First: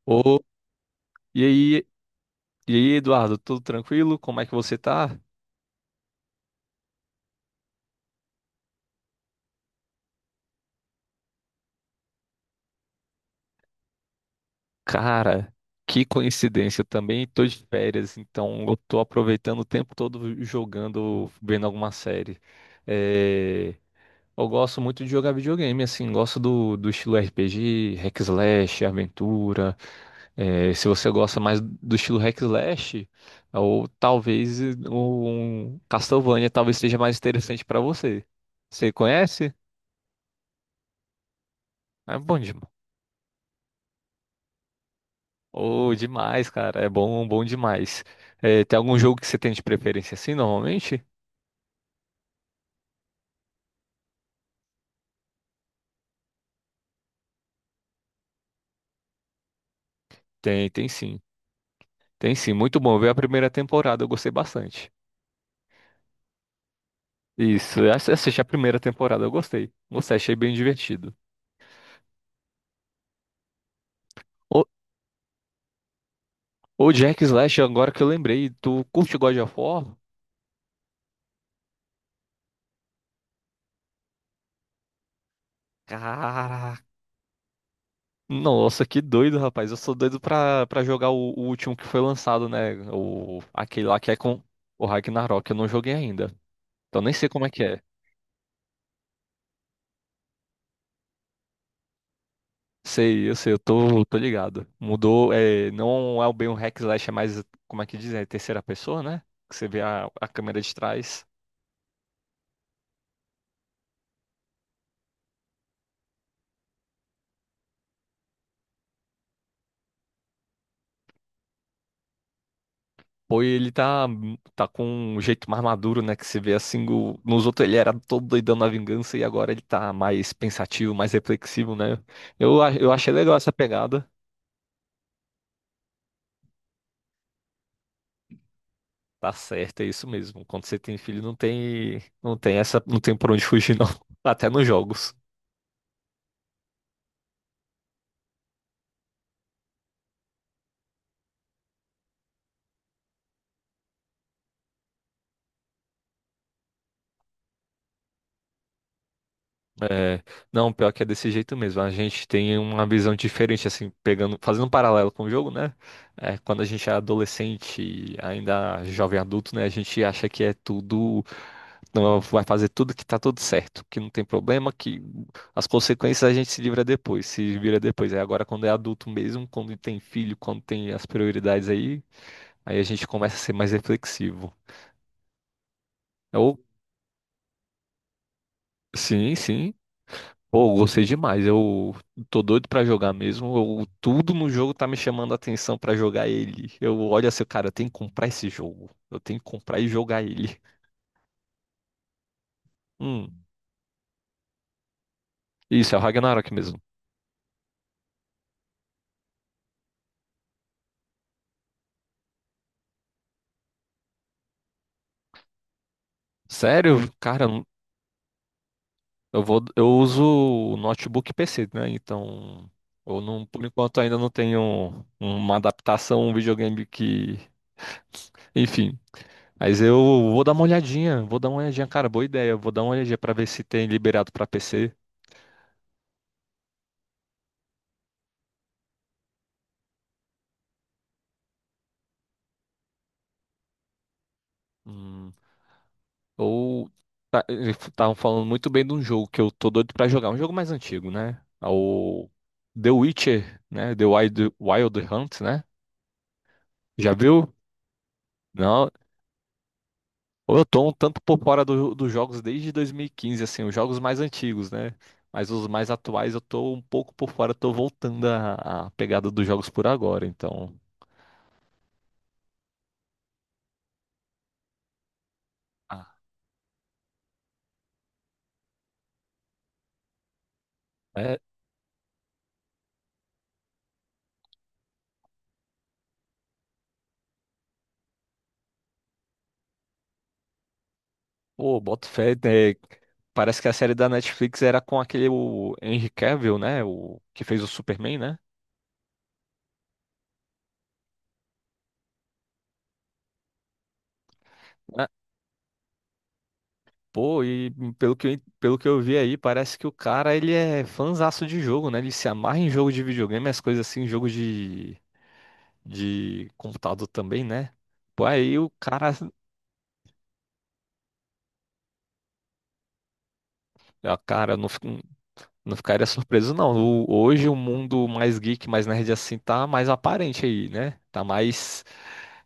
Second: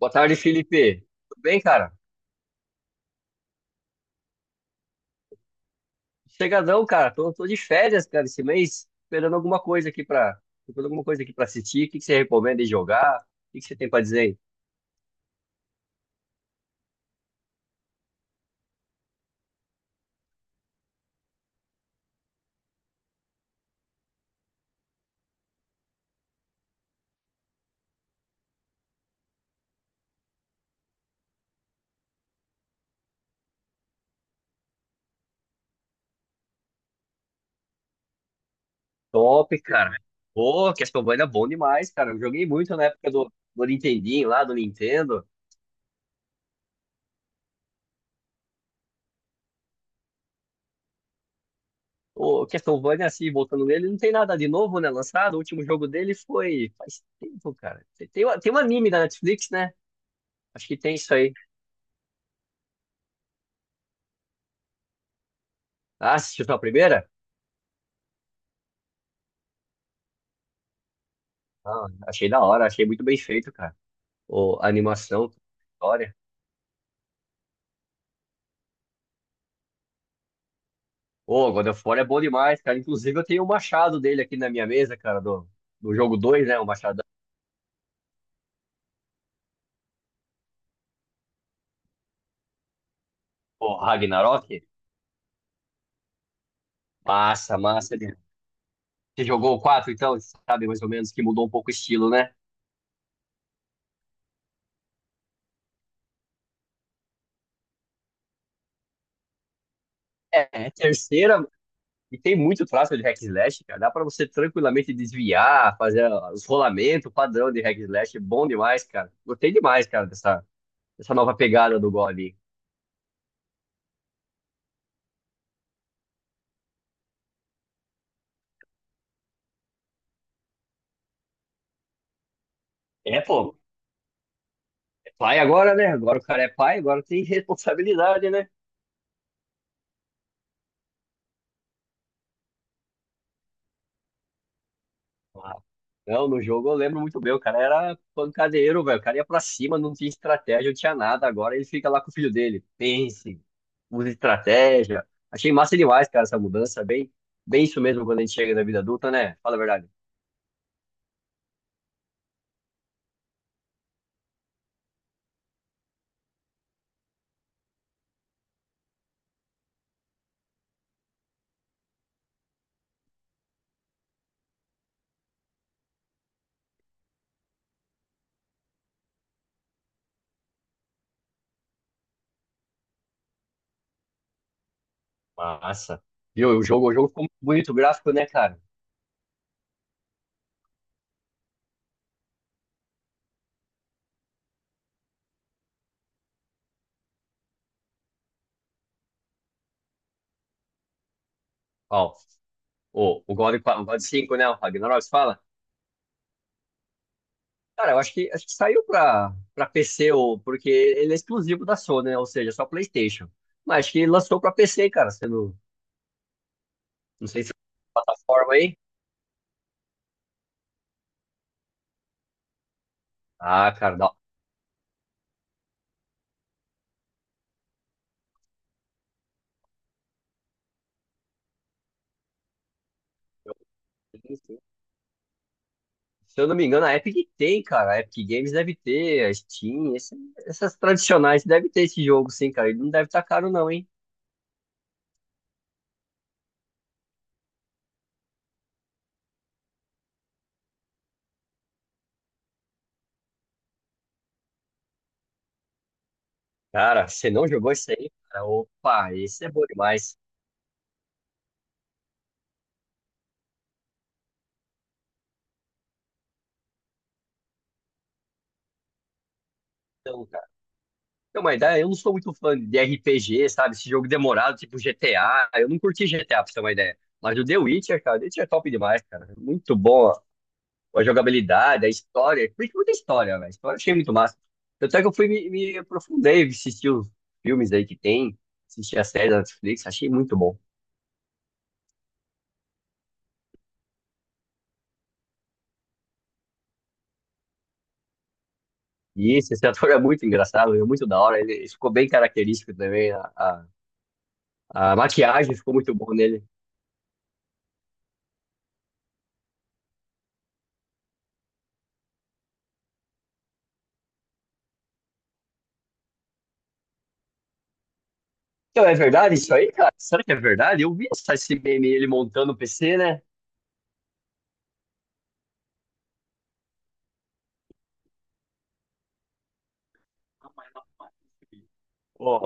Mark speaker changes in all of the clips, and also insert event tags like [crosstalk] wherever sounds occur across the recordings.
Speaker 1: Boa tarde,
Speaker 2: Ô,
Speaker 1: Felipe. Tudo
Speaker 2: e
Speaker 1: bem,
Speaker 2: aí,
Speaker 1: cara?
Speaker 2: e aí, Eduardo, tudo tranquilo? Como é que você tá?
Speaker 1: Chegadão, cara. Tô de férias, cara, esse mês. Esperando alguma coisa aqui pra assistir. O que você recomenda de jogar? O que você tem pra dizer aí?
Speaker 2: Cara, que coincidência, eu também tô de férias, então eu tô aproveitando o tempo todo jogando, vendo alguma série. É, Eu gosto muito de jogar videogame, assim, gosto do estilo RPG, hack slash, aventura. Se você gosta mais do estilo hack slash, ou talvez um Castlevania talvez seja mais interessante pra você. Você
Speaker 1: Top,
Speaker 2: conhece?
Speaker 1: cara. Pô, Castlevania é bom demais, cara.
Speaker 2: É
Speaker 1: Eu
Speaker 2: bom
Speaker 1: joguei
Speaker 2: demais.
Speaker 1: muito na época do Nintendinho lá, do Nintendo.
Speaker 2: Oh, demais, cara. É bom, bom demais. Tem algum jogo que você tem de preferência assim, normalmente?
Speaker 1: O Castlevania, assim, voltando nele, não tem nada de novo, né? Lançado. O último jogo dele foi faz tempo, cara. Tem um anime da Netflix, né? Acho
Speaker 2: Tem,
Speaker 1: que
Speaker 2: tem
Speaker 1: tem isso
Speaker 2: sim.
Speaker 1: aí.
Speaker 2: Tem sim. Muito bom. Eu vi a primeira temporada, eu gostei bastante.
Speaker 1: Ah, assistiu só a primeira?
Speaker 2: Isso, assisti a primeira temporada, eu gostei. Gostei, achei bem divertido.
Speaker 1: Ah, achei da hora, achei muito bem feito, cara. Ou
Speaker 2: Ô,
Speaker 1: animação, história.
Speaker 2: ô Jack Slash, agora que eu lembrei, tu curte God of War?
Speaker 1: Ô, God of War é bom demais, cara. Inclusive, eu tenho o machado dele aqui na minha mesa, cara, do, do jogo dois, né? O
Speaker 2: Caraca.
Speaker 1: machado,
Speaker 2: Nossa, que doido, rapaz. Eu sou doido pra jogar o último que foi lançado, né? O,
Speaker 1: pô,
Speaker 2: aquele lá que é com
Speaker 1: Ragnarok.
Speaker 2: o Ragnarok, eu não joguei ainda. Então nem sei como é
Speaker 1: Massa,
Speaker 2: que é.
Speaker 1: massa. Ele... Você jogou o 4, então, você sabe mais ou menos que mudou um pouco o estilo, né?
Speaker 2: Sei, eu sei, eu tô ligado. Mudou, é, não é bem um hack slash, é mais, como é que diz, é terceira pessoa, né? Que você vê a
Speaker 1: É,
Speaker 2: câmera
Speaker 1: é
Speaker 2: de trás.
Speaker 1: terceira, e tem muito traço de hack and slash, cara. Dá pra você tranquilamente desviar, fazer os rolamentos padrão de hack and slash. Bom demais, cara. Gostei demais, cara, dessa nova pegada do God.
Speaker 2: Pô, e ele tá com um jeito mais maduro, né? Que você vê assim, nos outros ele era todo doidão na vingança e agora ele tá mais pensativo, mais reflexivo, né? Eu achei
Speaker 1: É,
Speaker 2: legal essa
Speaker 1: pô,
Speaker 2: pegada.
Speaker 1: é pai agora, né? Agora o cara é pai, agora tem [laughs] responsabilidade, né?
Speaker 2: Tá certo, é isso mesmo. Quando você tem filho, não tem essa, não tem por onde fugir, não. [laughs] Até nos jogos.
Speaker 1: Ah, não, no jogo eu lembro muito bem, o cara era pancadeiro, velho. O cara ia pra cima, não tinha estratégia, não tinha nada. Agora ele fica lá com o filho dele. Pense, use estratégia. Achei massa demais, cara, essa mudança. Bem isso mesmo quando a gente chega na vida adulta, né? Fala a verdade.
Speaker 2: É, não, pior que é desse jeito mesmo. A gente tem uma visão diferente, assim, pegando, fazendo um paralelo com o jogo, né? Quando a gente é adolescente, e ainda jovem adulto, né? A gente acha que é tudo, não, vai fazer tudo que tá tudo certo, que não tem problema, que as consequências a gente se livra depois, se vira depois. É agora quando é adulto mesmo, quando tem filho, quando tem as prioridades aí, aí a gente começa a ser mais reflexivo.
Speaker 1: Massa. Viu?
Speaker 2: Ou,
Speaker 1: O jogo ficou muito bonito, o gráfico, né, cara?
Speaker 2: sim, sim. Pô, eu gostei demais. Eu tô doido pra jogar mesmo. Tudo no jogo tá me chamando a atenção pra jogar ele. Eu olho assim, cara, eu tenho que comprar esse jogo. Eu tenho que comprar e jogar ele.
Speaker 1: Ó, o
Speaker 2: Hum,
Speaker 1: God, qua- o God 5, né? O Ragnarok, você fala?
Speaker 2: isso, é o Ragnarok mesmo.
Speaker 1: Cara, eu acho que saiu pra PC, ou, porque ele é exclusivo da Sony, né? Ou seja, só PlayStation. Mas acho que lançou pra PC, cara, sendo.
Speaker 2: Sério?
Speaker 1: Não sei
Speaker 2: Cara,
Speaker 1: se é plataforma aí.
Speaker 2: eu uso notebook e PC, né? Então, eu não, por
Speaker 1: Ah, cara,
Speaker 2: enquanto
Speaker 1: dá.
Speaker 2: ainda não tenho uma adaptação, um videogame que, enfim. Mas eu vou dar uma olhadinha, vou dar uma olhadinha, cara, boa ideia. Eu vou dar uma olhadinha pra ver se tem liberado pra PC.
Speaker 1: Se eu não me engano, a Epic tem, cara. A Epic Games deve ter, a Steam, esse- essas tradicionais deve ter esse jogo, sim, cara. Ele não deve estar caro, não, hein?
Speaker 2: Hum. Ou eles estavam falando muito bem de um jogo que eu tô doido pra jogar, um jogo mais antigo, né? É o The Witcher, né? The Wild, Wild Hunt, né?
Speaker 1: Cara,
Speaker 2: Já
Speaker 1: você não
Speaker 2: viu?
Speaker 1: jogou isso aí, cara?
Speaker 2: Não.
Speaker 1: Opa, esse é bom demais.
Speaker 2: Ou eu tô um tanto por fora dos jogos desde 2015 assim, os jogos mais antigos, né? Mas os mais atuais eu tô um pouco por fora, tô voltando à pegada dos jogos por
Speaker 1: Então,
Speaker 2: agora,
Speaker 1: cara.
Speaker 2: então.
Speaker 1: Então, uma ideia, eu não sou muito fã de RPG, sabe? Esse jogo demorado, tipo GTA. Eu não curti
Speaker 2: Ah,
Speaker 1: GTA, pra você ter uma ideia. Mas o The Witcher, cara, The Witcher é top demais, cara. Muito bom a
Speaker 2: é.
Speaker 1: jogabilidade, a história. Curti muita história, velho. A história eu achei muito massa. Tanto é que eu fui me aprofundei, assisti os filmes aí que tem, assisti a série da Netflix, achei muito bom.
Speaker 2: Pô, boto fé, né? Parece que a série da Netflix era com aquele o Henry Cavill, né? O que fez o Superman, né?
Speaker 1: E esse ator é muito engraçado, é muito da hora. Ele ficou bem característico também. A, a maquiagem ficou muito boa nele.
Speaker 2: Pô, e pelo que eu, pelo que eu vi aí, parece que o cara, ele é fanzaço de jogo, né? Ele se amarra em jogo de videogame, as coisas assim, jogo de computador também, né? Pô, aí o
Speaker 1: Então, é
Speaker 2: cara,
Speaker 1: verdade isso aí, cara? Será que é verdade? Eu vi essa- esse meme ele montando o PC, né?
Speaker 2: ah, cara, eu não, fi- não ficaria surpreso, não. Hoje o mundo mais geek, mais nerd assim, tá mais aparente aí, né? Tá mais,
Speaker 1: Pô,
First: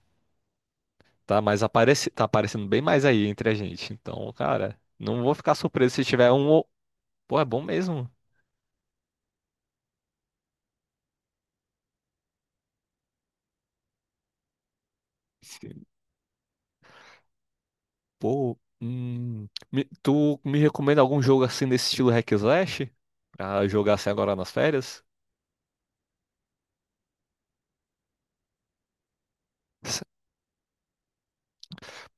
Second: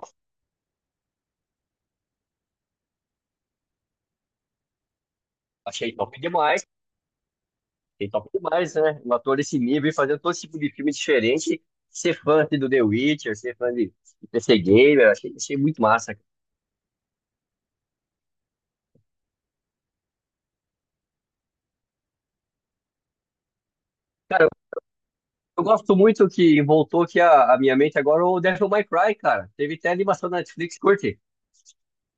Speaker 2: tá mais apareci, tá aparecendo bem mais aí entre a gente. Então, cara, não vou ficar
Speaker 1: achei
Speaker 2: surpreso se
Speaker 1: top
Speaker 2: tiver um...
Speaker 1: demais.
Speaker 2: Pô, é bom mesmo.
Speaker 1: Ele top demais, né? Um ator desse nível e fazendo todo tipo de filme diferente. Ser fã assim, do The Witcher, ser fã de PC Gamer, achei, achei muito massa.
Speaker 2: Pô, tu me recomenda algum jogo assim nesse estilo hack and slash? Pra jogar assim agora
Speaker 1: Cara,
Speaker 2: nas férias?
Speaker 1: eu gosto muito que voltou aqui a minha mente agora o Devil May Cry, cara. Teve até
Speaker 2: [laughs] S-
Speaker 1: animação da Netflix, curte.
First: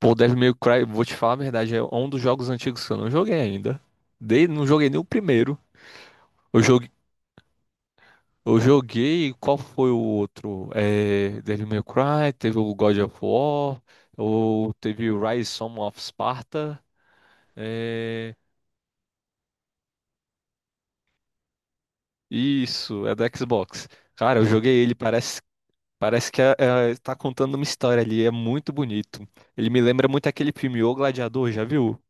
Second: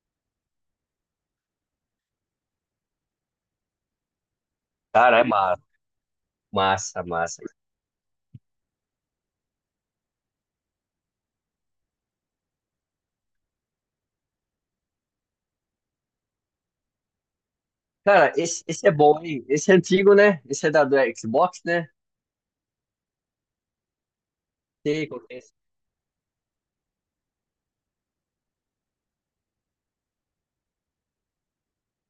Speaker 2: Pô, Devil May Cry, vou te falar a verdade, é um dos jogos antigos que eu não joguei ainda. Não joguei nem o
Speaker 1: Cara, é
Speaker 2: primeiro.
Speaker 1: massa,
Speaker 2: Eu joguei,
Speaker 1: massa, massa.
Speaker 2: eu joguei, qual foi o outro? Devil May Cry, teve o God of War, ou teve o Rise Son of Sparta.
Speaker 1: Cara,
Speaker 2: É,
Speaker 1: esse é bom, hein? Esse é antigo, né? Esse é da do Xbox, né?
Speaker 2: isso, é do Xbox. Cara, eu joguei ele.
Speaker 1: Sei qual que é esse.
Speaker 2: Parece que está contando uma história ali, é muito bonito. Ele me lembra muito aquele filme O Gladiador, já viu?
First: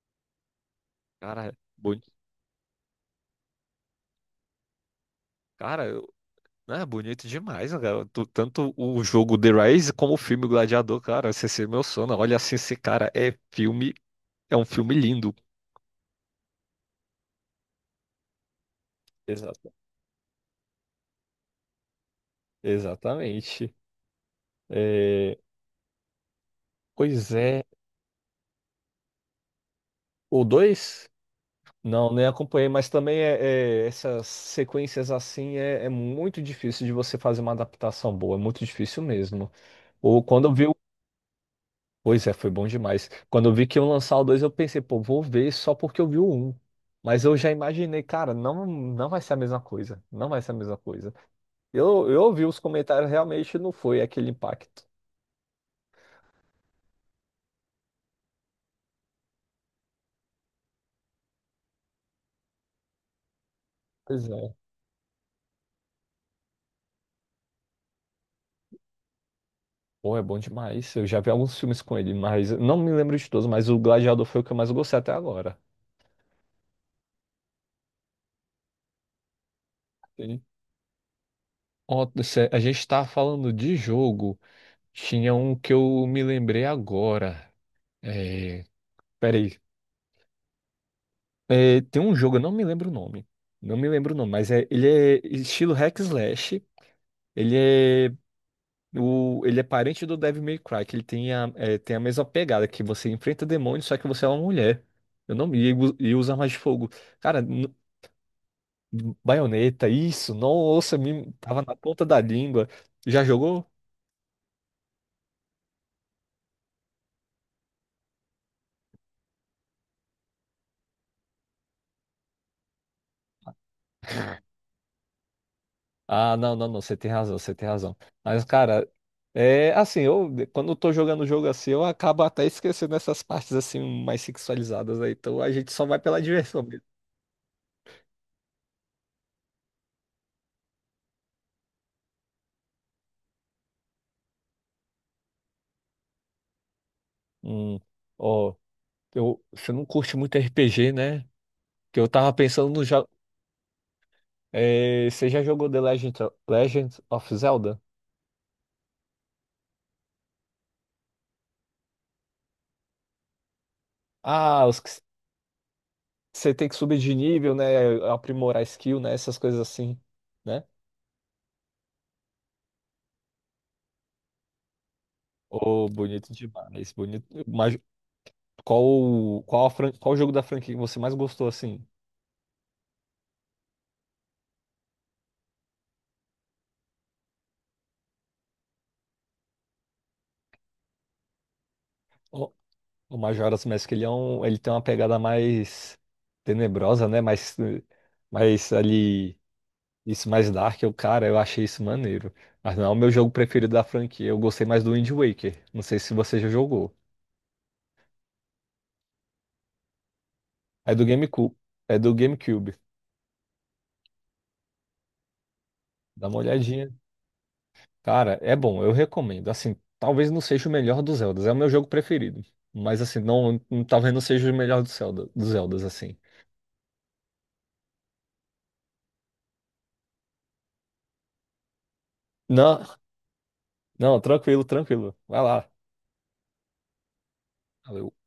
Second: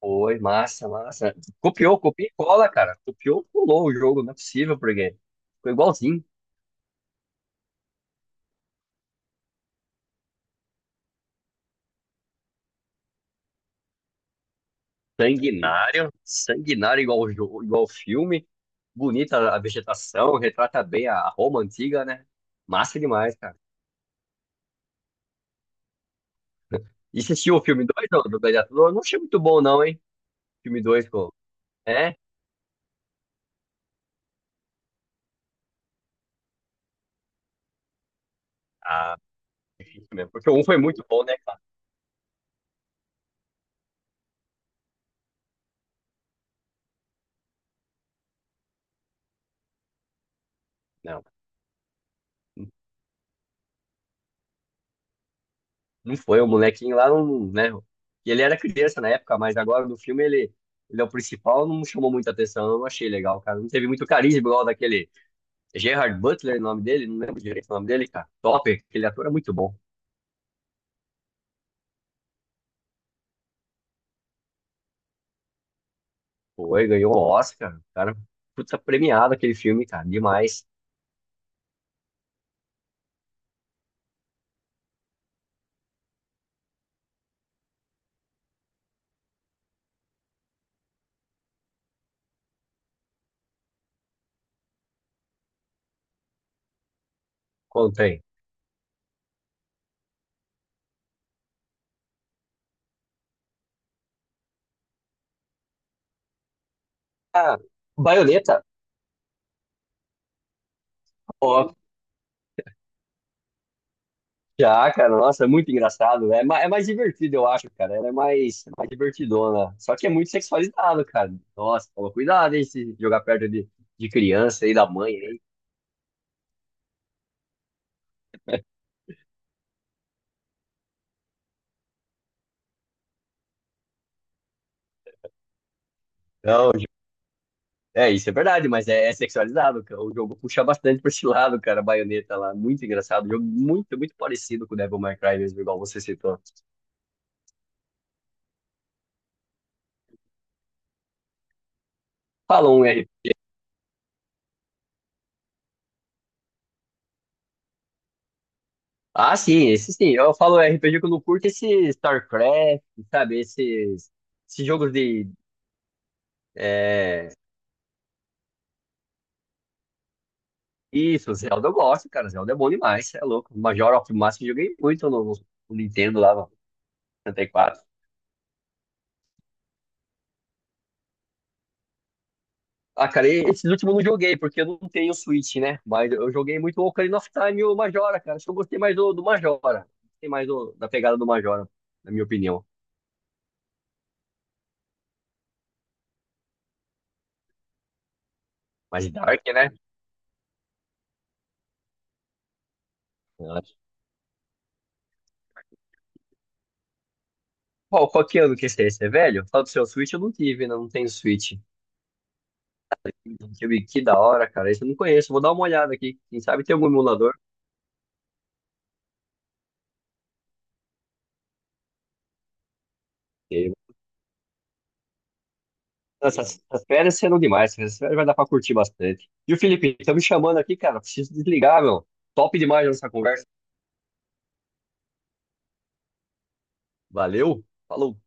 Speaker 1: Foi, massa, massa.
Speaker 2: Cara,
Speaker 1: Copiou,
Speaker 2: boni...
Speaker 1: copia e cola, cara. Copiou, pulou o jogo, não é possível, porque ficou
Speaker 2: cara, eu-
Speaker 1: igualzinho.
Speaker 2: é bonito demais, né, cara. Tanto o jogo The Rise como o filme O Gladiador, cara, esse é meu sono. Olha assim, esse cara é filme, é um filme lindo.
Speaker 1: Sanguinário, sanguinário igual o jo- igual o filme. Bonita a
Speaker 2: Exato,
Speaker 1: vegetação, retrata bem a Roma antiga, né? Massa demais, cara.
Speaker 2: exatamente. É,
Speaker 1: E
Speaker 2: Pois
Speaker 1: você assistiu o
Speaker 2: é,
Speaker 1: filme 2, do, do Gladiador? Não achei muito bom, não, hein?
Speaker 2: o
Speaker 1: Filme
Speaker 2: dois
Speaker 1: dois, pô.
Speaker 2: não,
Speaker 1: É?
Speaker 2: nem acompanhei, mas também essas sequências assim é muito difícil de você fazer uma adaptação boa, é muito difícil
Speaker 1: Ah,
Speaker 2: mesmo.
Speaker 1: isso
Speaker 2: Ou
Speaker 1: mesmo.
Speaker 2: quando
Speaker 1: Porque
Speaker 2: eu
Speaker 1: o um
Speaker 2: vi o. um,
Speaker 1: foi muito bom, né, cara?
Speaker 2: Pois é, foi bom demais. Quando eu vi que iam lançar o 2 eu pensei, pô, vou ver só porque eu vi o 1. Mas eu já imaginei, cara, não, não vai ser a mesma coisa. Não vai ser a mesma coisa.
Speaker 1: Não,
Speaker 2: Eu ouvi os comentários, realmente não foi aquele impacto.
Speaker 1: não foi. O molequinho lá, não, né? Ele era criança na época, mas agora no filme ele, ele é o principal, não chamou muita atenção. Eu não achei legal, cara. Não teve muito
Speaker 2: Pois
Speaker 1: carisma
Speaker 2: é.
Speaker 1: igual daquele Gerard Butler, o nome dele. Não lembro direito o nome dele, cara. Top, aquele ator é muito bom.
Speaker 2: Pô, é bom demais. Eu já vi alguns filmes com ele, mas não me lembro de todos, mas o Gladiador foi o que eu mais gostei até agora.
Speaker 1: Foi, ganhou um Oscar, cara, puta premiado aquele filme, cara,
Speaker 2: Sim.
Speaker 1: demais.
Speaker 2: Ó, a gente tá falando de jogo. Tinha um que eu me lembrei agora. É... Peraí, tem um jogo, eu não me lembro o nome. Não me lembro o nome, mas ele é estilo hack slash. Ele é,
Speaker 1: Contei.
Speaker 2: ele é parente do Devil May Cry, que ele tem tem a mesma pegada, que você enfrenta demônios, só que você é uma mulher. Eu não me ligo e usa armas de fogo. Cara,
Speaker 1: Ah, Baioneta,
Speaker 2: baioneta, isso, nossa, tava
Speaker 1: ó,
Speaker 2: na ponta da língua. Já jogou?
Speaker 1: já, cara, nossa, é muito engraçado, né? É ma- é mais divertido, eu acho, cara, ela é mais divertidona, só que é muito sexualizado, cara. Nossa, toma cuidado, hein, se jogar perto de criança e da mãe, hein?
Speaker 2: Ah, não, não, não, você tem razão, você tem razão. Mas, cara, é assim, eu quando eu tô jogando o jogo assim, eu acabo até esquecendo essas partes assim mais sexualizadas aí. Então a gente só vai pela diversão
Speaker 1: Não,
Speaker 2: mesmo.
Speaker 1: é, isso é verdade, mas é, é sexualizado, cara. O jogo puxa bastante pra esse lado, cara, a Baioneta lá, muito engraçado, jogo muito, muito parecido com o Devil May Cry mesmo, igual você citou.
Speaker 2: Hum, ó, você não curte muito RPG, né? Que eu tava
Speaker 1: Fala
Speaker 2: pensando no
Speaker 1: um
Speaker 2: jogo. Você já jogou Legend of Zelda?
Speaker 1: ah, sim, esse sim. Eu falo RPG que eu não curto esse StarCraft, sabe? Esses,
Speaker 2: Ah,
Speaker 1: esses
Speaker 2: os que
Speaker 1: jogos de.
Speaker 2: você tem que subir de
Speaker 1: É...
Speaker 2: nível, né? Aprimorar skill, né? Essas coisas assim, né?
Speaker 1: Isso, Zelda eu gosto, cara. Zelda é bom demais, cê é louco. Majora of Mask eu joguei muito no
Speaker 2: Ô,
Speaker 1: Nintendo
Speaker 2: bonito
Speaker 1: lá, no
Speaker 2: demais, bonito. Uma
Speaker 1: 64.
Speaker 2: Qual, qual, a fran- Qual o jogo da franquia que você mais gostou, assim?
Speaker 1: Ah, cara, e esses últimos eu não joguei, porque eu não tenho Switch, né? Mas eu joguei muito o Ocarina of Time e o Majora, cara. Acho que eu gostei mais do Majora. Gostei mais do- da pegada do Majora, na minha
Speaker 2: O,
Speaker 1: opinião.
Speaker 2: o Majora's Mask, ele tem uma pegada mais tenebrosa, né? Mais, eh, mais
Speaker 1: Mas
Speaker 2: ali,
Speaker 1: Dark, né?
Speaker 2: isso mais dark. Cara, eu achei isso maneiro. Mas não é o meu jogo preferido da franquia. Eu gostei mais do Wind Waker. Não sei se você já jogou.
Speaker 1: Qual que ano que esse é? Esse é velho? Fala do seu Switch, eu não tive, né? Não
Speaker 2: É do
Speaker 1: tenho Switch.
Speaker 2: GameCube. É do GameCube.
Speaker 1: Deixa eu ver, que da hora, cara. Isso eu não conheço. Vou dar uma olhada aqui.
Speaker 2: Dá uma
Speaker 1: Quem sabe tem algum
Speaker 2: olhadinha.
Speaker 1: emulador.
Speaker 2: Cara, é bom, eu recomendo. Assim, talvez não seja o melhor dos Zeldas. É o meu jogo preferido. Mas assim, não,
Speaker 1: Porque
Speaker 2: talvez não seja o melhor do Zelda, dos Zeldas, assim.
Speaker 1: essas férias serão demais. Essas férias vai dar pra curtir bastante. E o Felipe, tá me chamando aqui, cara. Preciso desligar, meu. Top
Speaker 2: Não,
Speaker 1: demais essa conversa.
Speaker 2: não, tranquilo, tranquilo. Vai lá.
Speaker 1: Valeu.
Speaker 2: Valeu.
Speaker 1: Falou.